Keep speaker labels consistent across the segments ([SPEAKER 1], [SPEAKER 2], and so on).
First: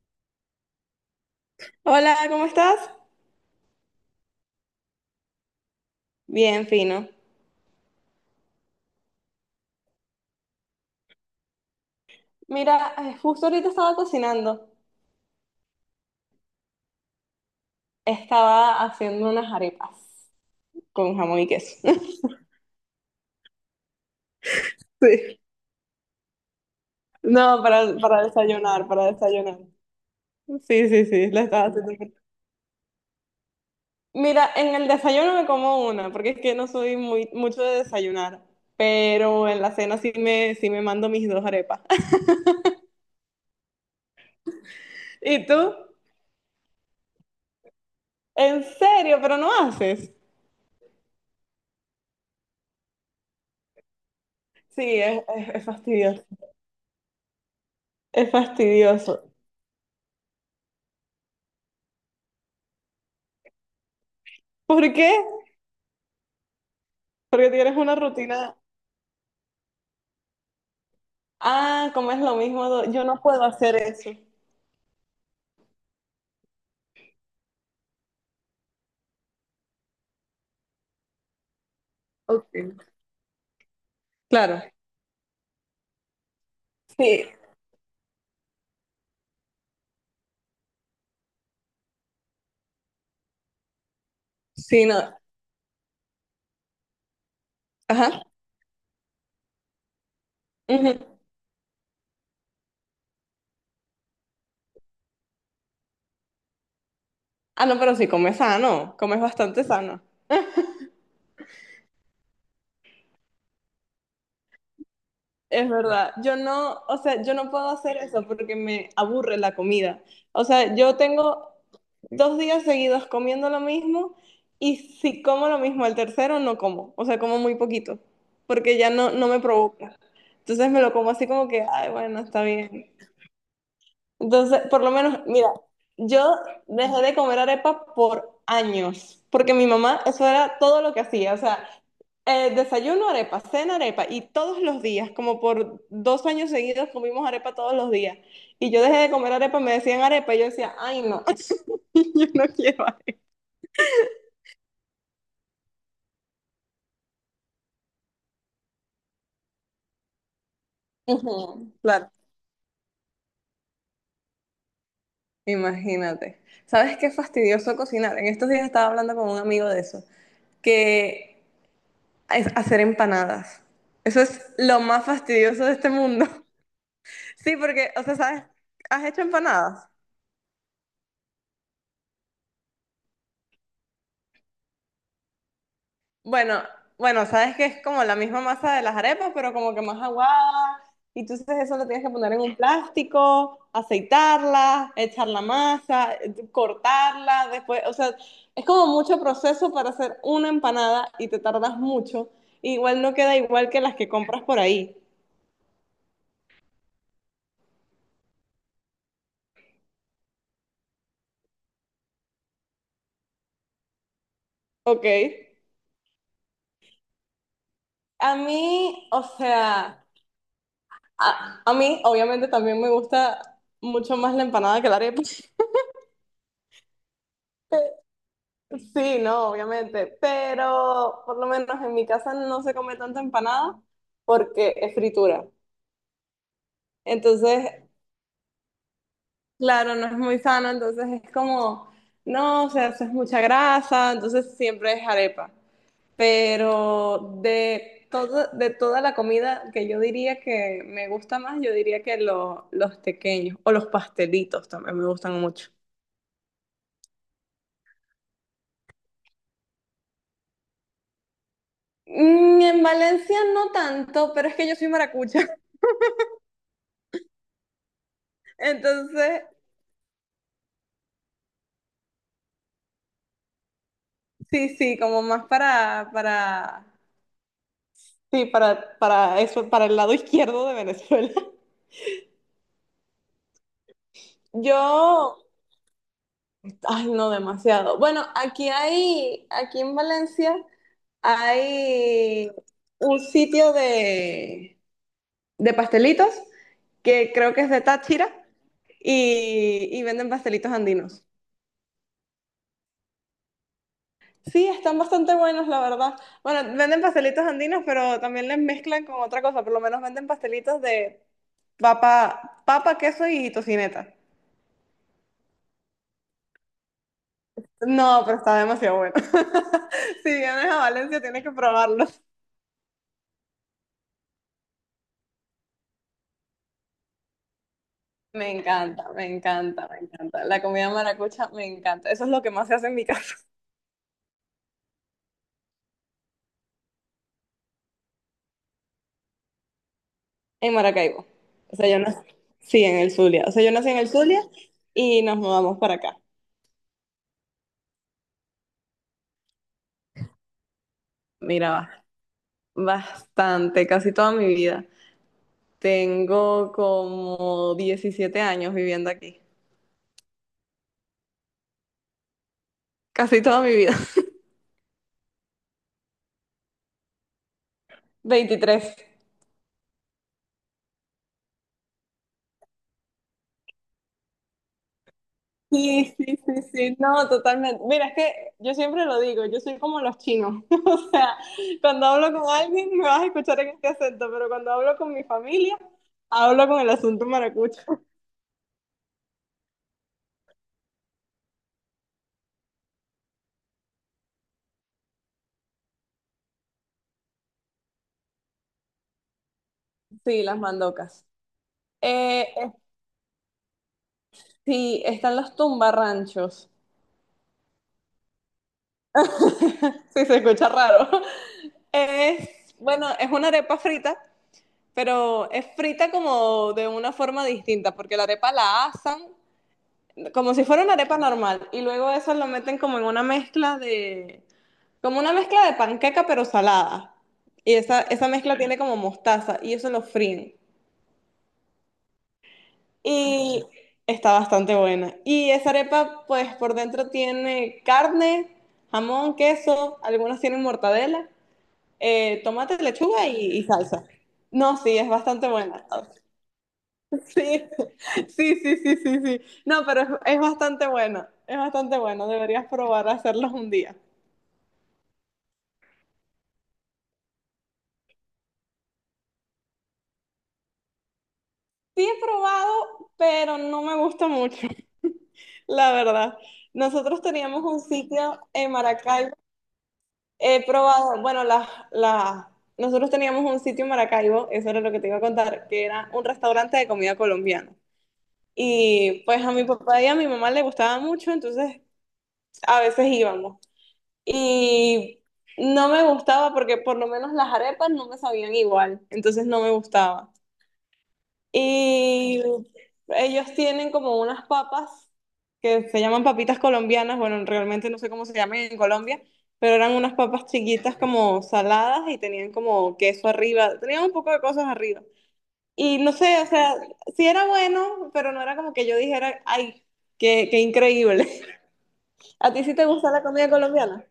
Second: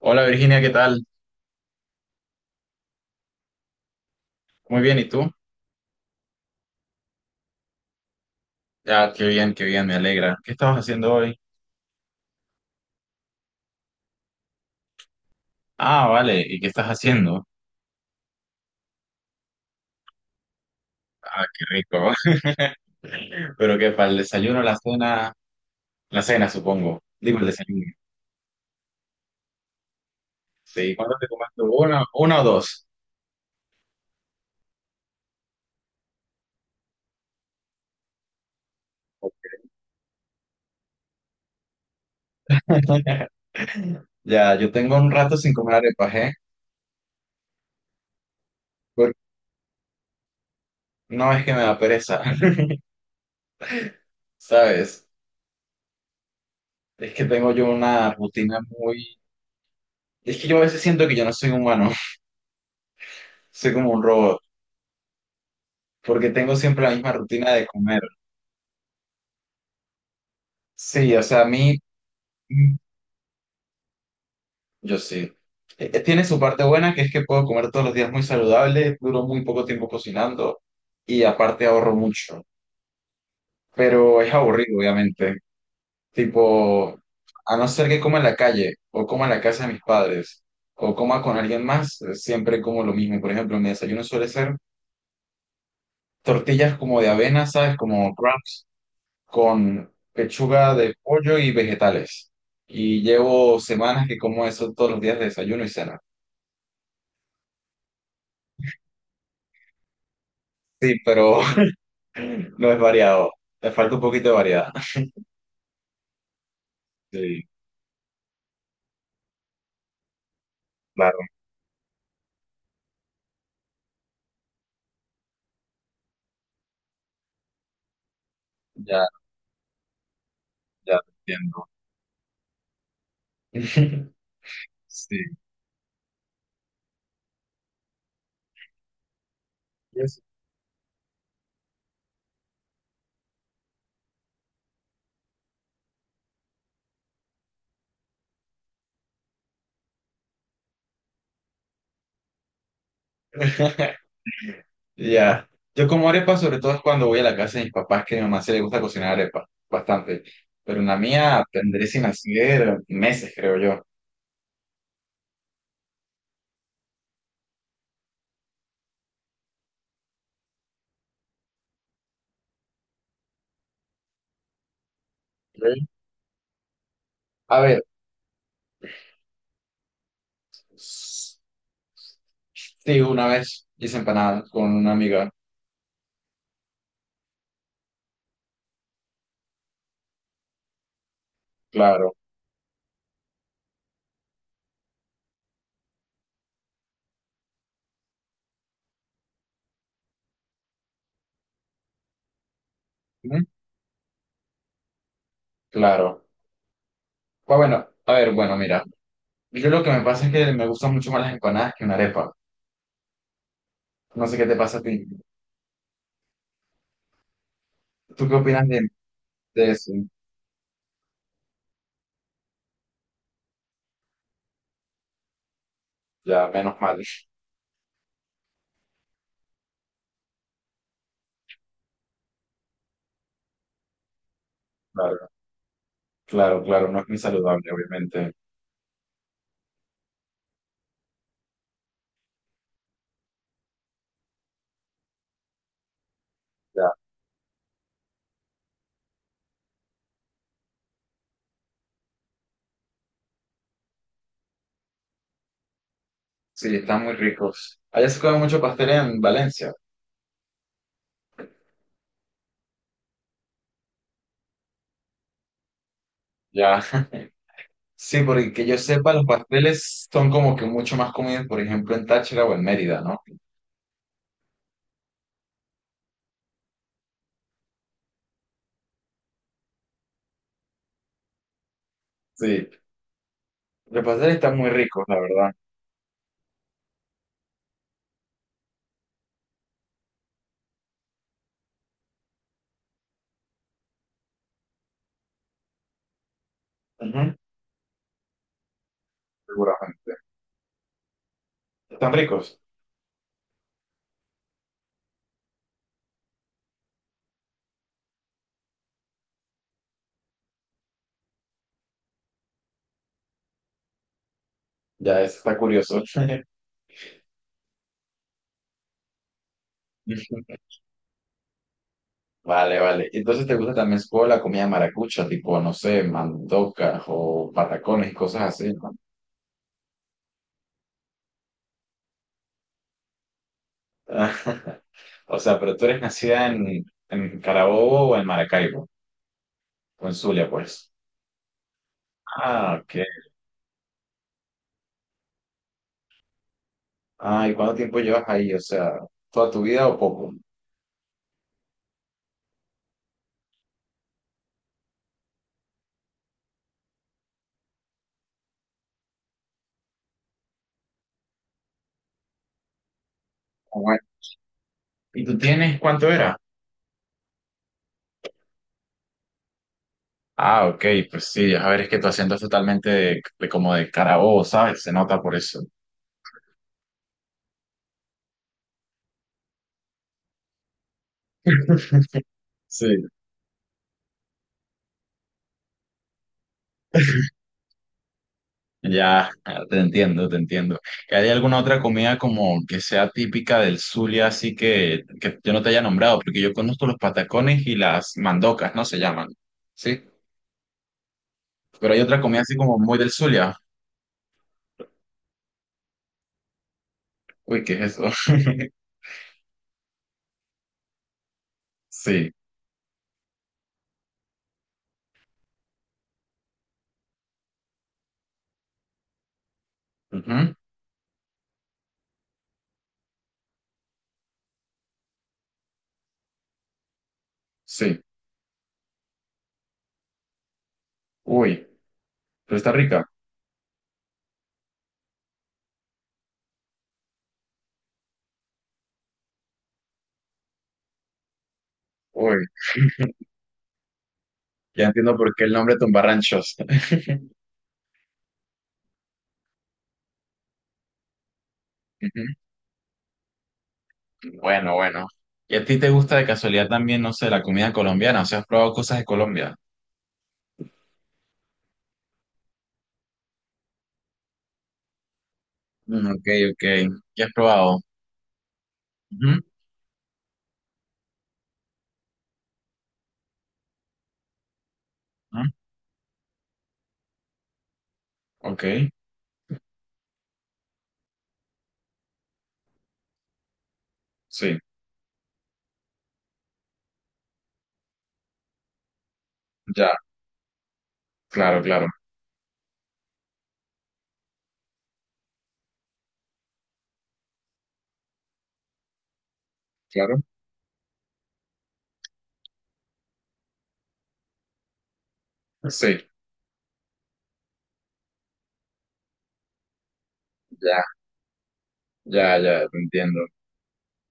[SPEAKER 1] Hola Virginia, ¿qué tal?
[SPEAKER 2] Hola, ¿cómo estás?
[SPEAKER 1] Muy bien, ¿y tú?
[SPEAKER 2] Bien, fino.
[SPEAKER 1] Ya, qué bien, me alegra. ¿Qué estabas haciendo hoy?
[SPEAKER 2] Mira, justo ahorita estaba cocinando.
[SPEAKER 1] Ah, vale, ¿y qué estás haciendo?
[SPEAKER 2] Estaba haciendo unas arepas con jamón y
[SPEAKER 1] Qué
[SPEAKER 2] queso.
[SPEAKER 1] rico. Pero qué, para el desayuno,
[SPEAKER 2] Sí.
[SPEAKER 1] la cena, supongo. Digo el
[SPEAKER 2] No,
[SPEAKER 1] desayuno.
[SPEAKER 2] para desayunar, para desayunar. Sí,
[SPEAKER 1] Sí,
[SPEAKER 2] sí,
[SPEAKER 1] ¿cuándo te
[SPEAKER 2] sí, la
[SPEAKER 1] comes tú?
[SPEAKER 2] estaba haciendo.
[SPEAKER 1] Una o dos.
[SPEAKER 2] Mira, en el desayuno me como una, porque es que no soy muy mucho de desayunar, pero en la cena sí me mando mis dos arepas.
[SPEAKER 1] Ya, yo tengo un rato
[SPEAKER 2] ¿Y
[SPEAKER 1] sin
[SPEAKER 2] tú?
[SPEAKER 1] comer arepas, ¿eh?
[SPEAKER 2] ¿En
[SPEAKER 1] Por-
[SPEAKER 2] serio? ¿Pero no haces?
[SPEAKER 1] no es que me da pereza,
[SPEAKER 2] Sí,
[SPEAKER 1] ¿sabes?
[SPEAKER 2] es fastidioso.
[SPEAKER 1] Es que tengo yo una
[SPEAKER 2] Es
[SPEAKER 1] rutina muy...
[SPEAKER 2] fastidioso.
[SPEAKER 1] Es que yo a veces siento que yo no soy humano, soy como un robot,
[SPEAKER 2] ¿Por qué?
[SPEAKER 1] porque tengo siempre la misma
[SPEAKER 2] Porque
[SPEAKER 1] rutina de
[SPEAKER 2] tienes una
[SPEAKER 1] comer.
[SPEAKER 2] rutina.
[SPEAKER 1] Sí, o sea, a mí...
[SPEAKER 2] Ah, como es lo mismo, yo no puedo hacer eso.
[SPEAKER 1] Yo sí. Tiene su parte buena, que es que puedo comer todos los días muy saludable, duro muy poco tiempo cocinando y aparte ahorro mucho.
[SPEAKER 2] Ok.
[SPEAKER 1] Pero es
[SPEAKER 2] Claro.
[SPEAKER 1] aburrido, obviamente. Tipo,
[SPEAKER 2] Sí,
[SPEAKER 1] a no ser que coma en la calle o coma en la casa de mis padres o coma con alguien más, siempre como lo mismo. Por ejemplo, mi desayuno suele ser
[SPEAKER 2] sí, no.
[SPEAKER 1] tortillas como de avena, ¿sabes? Como
[SPEAKER 2] Ajá.
[SPEAKER 1] crumbs, con pechuga de
[SPEAKER 2] Ujú.
[SPEAKER 1] pollo y vegetales. Y llevo semanas que como eso todos los días de desayuno y cena.
[SPEAKER 2] Ah, no, pero sí, comes sano, comes bastante sano.
[SPEAKER 1] Sí, pero no es variado. Te falta un poquito de variedad.
[SPEAKER 2] Es verdad. Yo no, o sea, yo
[SPEAKER 1] Sí,
[SPEAKER 2] no puedo hacer eso porque me aburre la comida. O sea, yo
[SPEAKER 1] claro,
[SPEAKER 2] tengo 2 días seguidos comiendo lo mismo, y si como lo mismo el tercero, no como. O sea, como muy poquito porque ya
[SPEAKER 1] ya,
[SPEAKER 2] no me provoca. Entonces me lo
[SPEAKER 1] ya te
[SPEAKER 2] como así como que,
[SPEAKER 1] entiendo.
[SPEAKER 2] ay, bueno, está bien. Entonces, por lo
[SPEAKER 1] Sí.
[SPEAKER 2] menos, mira, yo dejé de comer arepa por años, porque mi
[SPEAKER 1] Y
[SPEAKER 2] mamá, eso era todo lo que hacía, o sea, desayuno arepa, cena arepa, y todos los días, como por 2 años seguidos comimos arepa todos los días. Y yo dejé de comer arepa, me decían arepa, y yo decía, ay, no, yo no quiero arepa.
[SPEAKER 1] ya. Yo como arepa, sobre todo es cuando voy a la casa de mis papás, que a mi mamá se le gusta cocinar arepa bastante. Pero en la mía
[SPEAKER 2] Ujú,
[SPEAKER 1] tendré sin
[SPEAKER 2] claro,
[SPEAKER 1] hacer meses, creo yo.
[SPEAKER 2] imagínate. ¿Sabes qué fastidioso cocinar? En estos días estaba hablando con un amigo de eso, que es hacer empanadas. Eso es lo más fastidioso de
[SPEAKER 1] Ok,
[SPEAKER 2] este mundo. Sí,
[SPEAKER 1] a ver,
[SPEAKER 2] porque, o sea, ¿sabes? ¿Has hecho empanadas?
[SPEAKER 1] s- sí, una vez hice empanadas con una amiga,
[SPEAKER 2] Bueno, bueno, sabes que es como la misma masa de las arepas, pero como que más aguada. Y tú entonces eso lo tienes que
[SPEAKER 1] claro,
[SPEAKER 2] poner en un plástico, aceitarla, echar la masa, cortarla, después, o sea, es como mucho proceso para hacer una empanada y te tardas mucho. Igual no queda
[SPEAKER 1] ujú,
[SPEAKER 2] igual que las que compras por ahí.
[SPEAKER 1] claro. Pues bueno, a ver, bueno, mira, yo lo que me pasa es que me gustan mucho más las empanadas que una arepa. No sé qué te pasa a ti.
[SPEAKER 2] Ok.
[SPEAKER 1] ¿Tú qué
[SPEAKER 2] A
[SPEAKER 1] opinas
[SPEAKER 2] mí, o
[SPEAKER 1] de eso?
[SPEAKER 2] sea, a mí, obviamente, también me gusta mucho más la empanada que la arepa.
[SPEAKER 1] Ya, menos mal.
[SPEAKER 2] Sí, no, obviamente, pero por lo menos en mi casa no se come tanta empanada porque es
[SPEAKER 1] Claro,
[SPEAKER 2] fritura.
[SPEAKER 1] claro, claro, no es muy
[SPEAKER 2] Entonces,
[SPEAKER 1] saludable, obviamente.
[SPEAKER 2] claro, no es muy sano, entonces es como, no, o sea, eso es mucha grasa, entonces siempre es arepa.
[SPEAKER 1] Ya.
[SPEAKER 2] Pero de todo, de toda la comida que yo diría que me gusta más, yo diría que los tequeños o los pastelitos también me gustan mucho.
[SPEAKER 1] Sí, están muy ricos. Allá se come mucho pastel en Valencia.
[SPEAKER 2] En Valencia no tanto, pero es que yo soy maracucha.
[SPEAKER 1] Ya. Sí, porque que yo sepa, los
[SPEAKER 2] Entonces,
[SPEAKER 1] pasteles son como que mucho más comidos, por ejemplo, en Táchira o en Mérida, ¿no?
[SPEAKER 2] sí, sí, como más para, sí, para eso, para el lado izquierdo de Venezuela.
[SPEAKER 1] Sí, los pasteles están muy ricos, la
[SPEAKER 2] Yo,
[SPEAKER 1] verdad.
[SPEAKER 2] ay, no demasiado. Bueno, aquí hay, aquí en Valencia hay un sitio de pastelitos
[SPEAKER 1] Ujú,
[SPEAKER 2] que creo que es de Táchira y
[SPEAKER 1] seguramente.
[SPEAKER 2] venden pastelitos andinos.
[SPEAKER 1] Están ricos.
[SPEAKER 2] Sí, están bastante buenos, la verdad. Bueno, venden pastelitos andinos, pero también les mezclan con otra cosa. Por lo menos venden pastelitos de papa, queso y tocineta.
[SPEAKER 1] Ya, eso está curioso.
[SPEAKER 2] No, pero está demasiado bueno. Si vienes a Valencia, tienes que probarlos.
[SPEAKER 1] Vale, vale. Entonces, ¿te gusta también como la comida maracucha, tipo, no sé, mandocas o patacones y cosas
[SPEAKER 2] Me
[SPEAKER 1] así, ¿no?
[SPEAKER 2] encanta, me encanta, me encanta. La comida maracucha me encanta. Eso es lo que más se hace en mi casa,
[SPEAKER 1] O sea, pero tú eres nacida en Carabobo o en Maracaibo, o en Zulia,
[SPEAKER 2] en
[SPEAKER 1] pues.
[SPEAKER 2] Maracaibo. O sea, yo nací,
[SPEAKER 1] Ah,
[SPEAKER 2] sí,
[SPEAKER 1] ok.
[SPEAKER 2] en el Zulia. O sea, yo nací en el Zulia y nos mudamos para acá.
[SPEAKER 1] Ah, ¿y cuánto tiempo llevas ahí? O sea, ¿toda tu vida o poco?
[SPEAKER 2] Mira, va, bastante, casi toda mi vida. Tengo como 17 años viviendo aquí, casi toda mi
[SPEAKER 1] Ah,
[SPEAKER 2] vida.
[SPEAKER 1] bueno. ¿Y tú tienes cuánto era?
[SPEAKER 2] 23.
[SPEAKER 1] Ah, ok, pues sí, a ver, es que tu acento es totalmente de como de Carabobo, ¿sabes? Se nota por eso.
[SPEAKER 2] Sí, sí, sí, sí, no, totalmente. Mira, es que yo siempre lo digo, yo soy como los chinos. O sea, cuando hablo con alguien me
[SPEAKER 1] Sí.
[SPEAKER 2] vas a escuchar en este acento, pero cuando hablo con mi familia, hablo con el asunto maracucho.
[SPEAKER 1] Ya, ah, te entiendo, te entiendo. ¿Que hay alguna otra comida como que sea típica del Zulia, así que yo no te haya nombrado? Porque yo conozco los patacones y las mandocas, ¿no? Se llaman, ¿sí?
[SPEAKER 2] Sí, las mandocas.
[SPEAKER 1] Pero hay otra
[SPEAKER 2] Eh,
[SPEAKER 1] comida así
[SPEAKER 2] eh,
[SPEAKER 1] como muy del Zulia.
[SPEAKER 2] sí, están los tumbarranchos.
[SPEAKER 1] Uy, ¿qué es eso?
[SPEAKER 2] Sí, se escucha raro.
[SPEAKER 1] Sí.
[SPEAKER 2] Es, bueno, es una arepa frita, pero es frita como de una forma distinta, porque la arepa la asan
[SPEAKER 1] Ujú,
[SPEAKER 2] como si fuera una arepa normal y luego eso lo meten como en una como una mezcla de panqueca pero salada. Y
[SPEAKER 1] sí.
[SPEAKER 2] esa mezcla tiene como mostaza y eso lo fríen.
[SPEAKER 1] Uy, pero está rica.
[SPEAKER 2] Y está bastante buena. Y esa arepa pues por dentro tiene carne, jamón, queso, algunas tienen mortadela,
[SPEAKER 1] Uy,
[SPEAKER 2] tomate, lechuga y salsa. No,
[SPEAKER 1] ya
[SPEAKER 2] sí, es
[SPEAKER 1] entiendo por qué
[SPEAKER 2] bastante
[SPEAKER 1] el nombre
[SPEAKER 2] buena.
[SPEAKER 1] Tumbarranchos.
[SPEAKER 2] Sí, sí, sí, sí, sí, sí. No, pero es bastante bueno, es bastante
[SPEAKER 1] Ujú,
[SPEAKER 2] bueno. Deberías probar a hacerlos un día.
[SPEAKER 1] bueno, bueno. ¿Y a ti te gusta de casualidad también, no sé, la comida colombiana? O sea, ¿has probado cosas de Colombia?
[SPEAKER 2] Sí he probado, pero no me gusta mucho, la
[SPEAKER 1] Mm, ok,
[SPEAKER 2] verdad.
[SPEAKER 1] ok.
[SPEAKER 2] Nosotros
[SPEAKER 1] ¿Qué has
[SPEAKER 2] teníamos un
[SPEAKER 1] probado?
[SPEAKER 2] sitio en Maracaibo.
[SPEAKER 1] Ujú,
[SPEAKER 2] He probado, bueno, las, nosotros teníamos un sitio en Maracaibo, eso era lo que te iba a
[SPEAKER 1] ujú,
[SPEAKER 2] contar, que era un restaurante de comida colombiana.
[SPEAKER 1] ok,
[SPEAKER 2] Y pues a mi papá y a mi mamá le gustaba mucho, entonces a veces íbamos.
[SPEAKER 1] sí,
[SPEAKER 2] Y no me gustaba porque por lo menos las arepas no me sabían igual, entonces no me
[SPEAKER 1] ya,
[SPEAKER 2] gustaba.
[SPEAKER 1] claro, claro,
[SPEAKER 2] Y ellos tienen como unas papas que se llaman papitas colombianas, bueno, realmente no sé cómo se llaman en Colombia, pero eran unas
[SPEAKER 1] claro.
[SPEAKER 2] papas chiquitas como saladas y tenían como queso arriba, tenían un poco de cosas arriba. Y
[SPEAKER 1] Sí,
[SPEAKER 2] no sé, o sea, sí era bueno, pero no era como que yo dijera, ay, qué, qué
[SPEAKER 1] ya,
[SPEAKER 2] increíble.
[SPEAKER 1] ya,
[SPEAKER 2] ¿A ti
[SPEAKER 1] ya,
[SPEAKER 2] sí
[SPEAKER 1] te
[SPEAKER 2] te gusta
[SPEAKER 1] entiendo.
[SPEAKER 2] la comida colombiana?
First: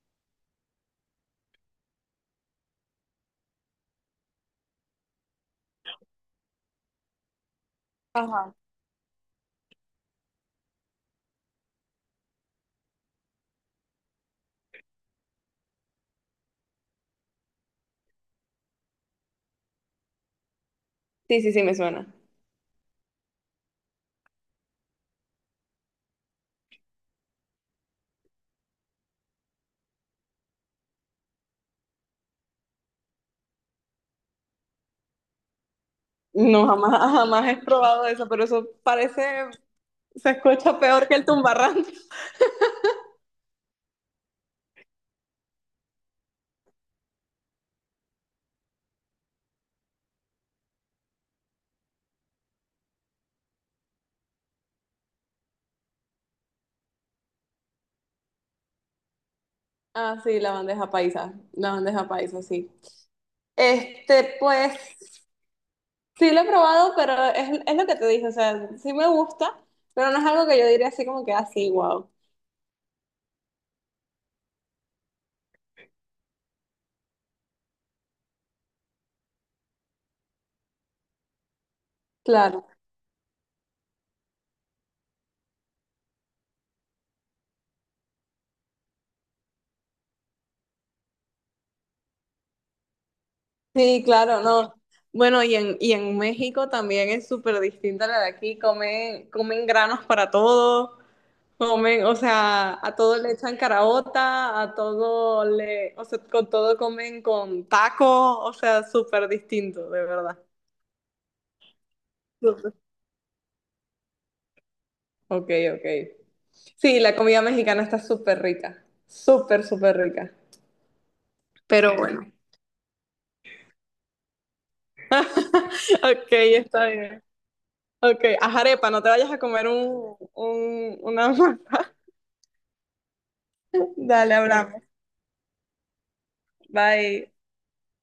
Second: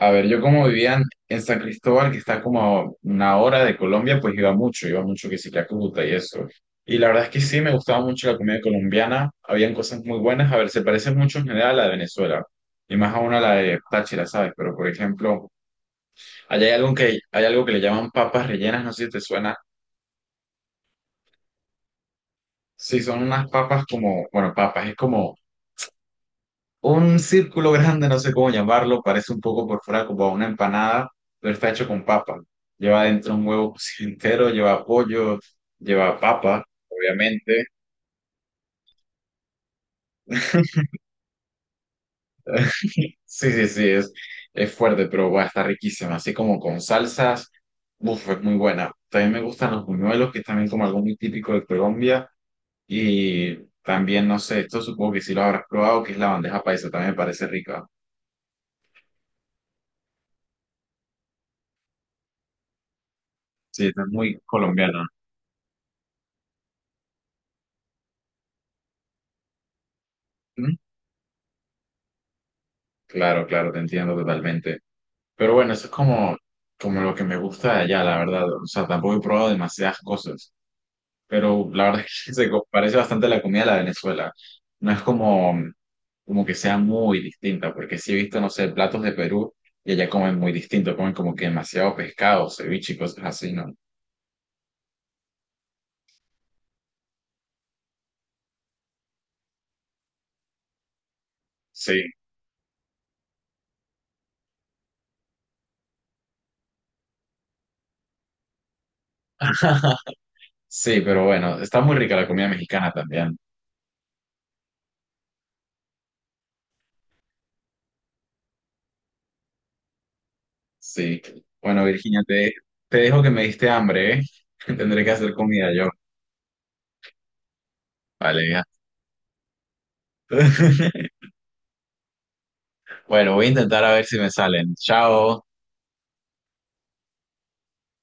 [SPEAKER 1] A ver, yo como vivía en San Cristóbal, que está como a una hora de Colombia, pues iba mucho que sí que a Cúcuta y eso. Y la verdad es que sí, me gustaba mucho la
[SPEAKER 2] Ajá.
[SPEAKER 1] comida colombiana, habían cosas muy buenas, a ver, se parece mucho en general a la de Venezuela, y más aún a la de Táchira, ¿sabes? Pero por ejemplo, allá hay algo que le llaman papas rellenas, no sé si te suena.
[SPEAKER 2] Sí, sí, sí, me suena.
[SPEAKER 1] Sí, son unas papas como, bueno, papas, es como un círculo grande, no sé cómo llamarlo, parece un poco por fuera como una empanada, pero está hecho con papa. Lleva dentro un huevo cocido entero, lleva pollo, lleva papa,
[SPEAKER 2] No, jamás, jamás he
[SPEAKER 1] obviamente.
[SPEAKER 2] probado eso, pero eso parece, se escucha peor que el tumbarrán.
[SPEAKER 1] Sí, sí, sí, es fuerte, pero bueno, está riquísima. Así como con salsas, uff, es muy buena. También me gustan los buñuelos, que es también como algo muy típico de Colombia. Y también, no sé, esto supongo que sí lo habrás probado, que es la bandeja paisa, también me parece rica.
[SPEAKER 2] Ah, sí, la bandeja paisa, sí.
[SPEAKER 1] Sí, está
[SPEAKER 2] Este,
[SPEAKER 1] muy
[SPEAKER 2] pues
[SPEAKER 1] colombiana.
[SPEAKER 2] sí lo he probado, pero es lo que te dije, o sea, sí me gusta, pero no es algo que yo
[SPEAKER 1] Ujú.
[SPEAKER 2] diría así como que así, wow.
[SPEAKER 1] Claro, claro, te entiendo totalmente. Pero bueno, eso es como, como lo que me gusta de allá, la verdad. O sea, tampoco he probado demasiadas cosas, pero la verdad es que
[SPEAKER 2] Claro,
[SPEAKER 1] parece bastante a la comida de la Venezuela. No es como, como que sea muy distinta, porque sí he visto, no sé, platos de Perú y allá comen muy distinto, comen como que demasiado pescado, ceviche y cosas así, ¿no?
[SPEAKER 2] sí, claro, no. Bueno, y en México también es súper distinta a la de aquí, comen, comen granos para todo.
[SPEAKER 1] Sí.
[SPEAKER 2] Comen, o sea, a todo le echan caraota, o sea, con todo comen con taco, o sea, súper distinto, de verdad.
[SPEAKER 1] Sí, pero bueno, está muy rica la comida
[SPEAKER 2] Súper.
[SPEAKER 1] mexicana también.
[SPEAKER 2] Ok, ok. Sí, la comida mexicana está súper rica, súper, súper rica.
[SPEAKER 1] Sí. Bueno,
[SPEAKER 2] Pero
[SPEAKER 1] Virginia,
[SPEAKER 2] bueno.
[SPEAKER 1] te dejo que me diste hambre, ¿eh? Tendré que hacer comida yo.
[SPEAKER 2] Ok, está bien. Ok,
[SPEAKER 1] Vale,
[SPEAKER 2] haz
[SPEAKER 1] ya.
[SPEAKER 2] arepa, no te vayas a comer un, un, una masa.
[SPEAKER 1] Bueno, voy a intentar a ver si me
[SPEAKER 2] Dale,
[SPEAKER 1] salen.
[SPEAKER 2] hablamos.
[SPEAKER 1] Chao.
[SPEAKER 2] Bye.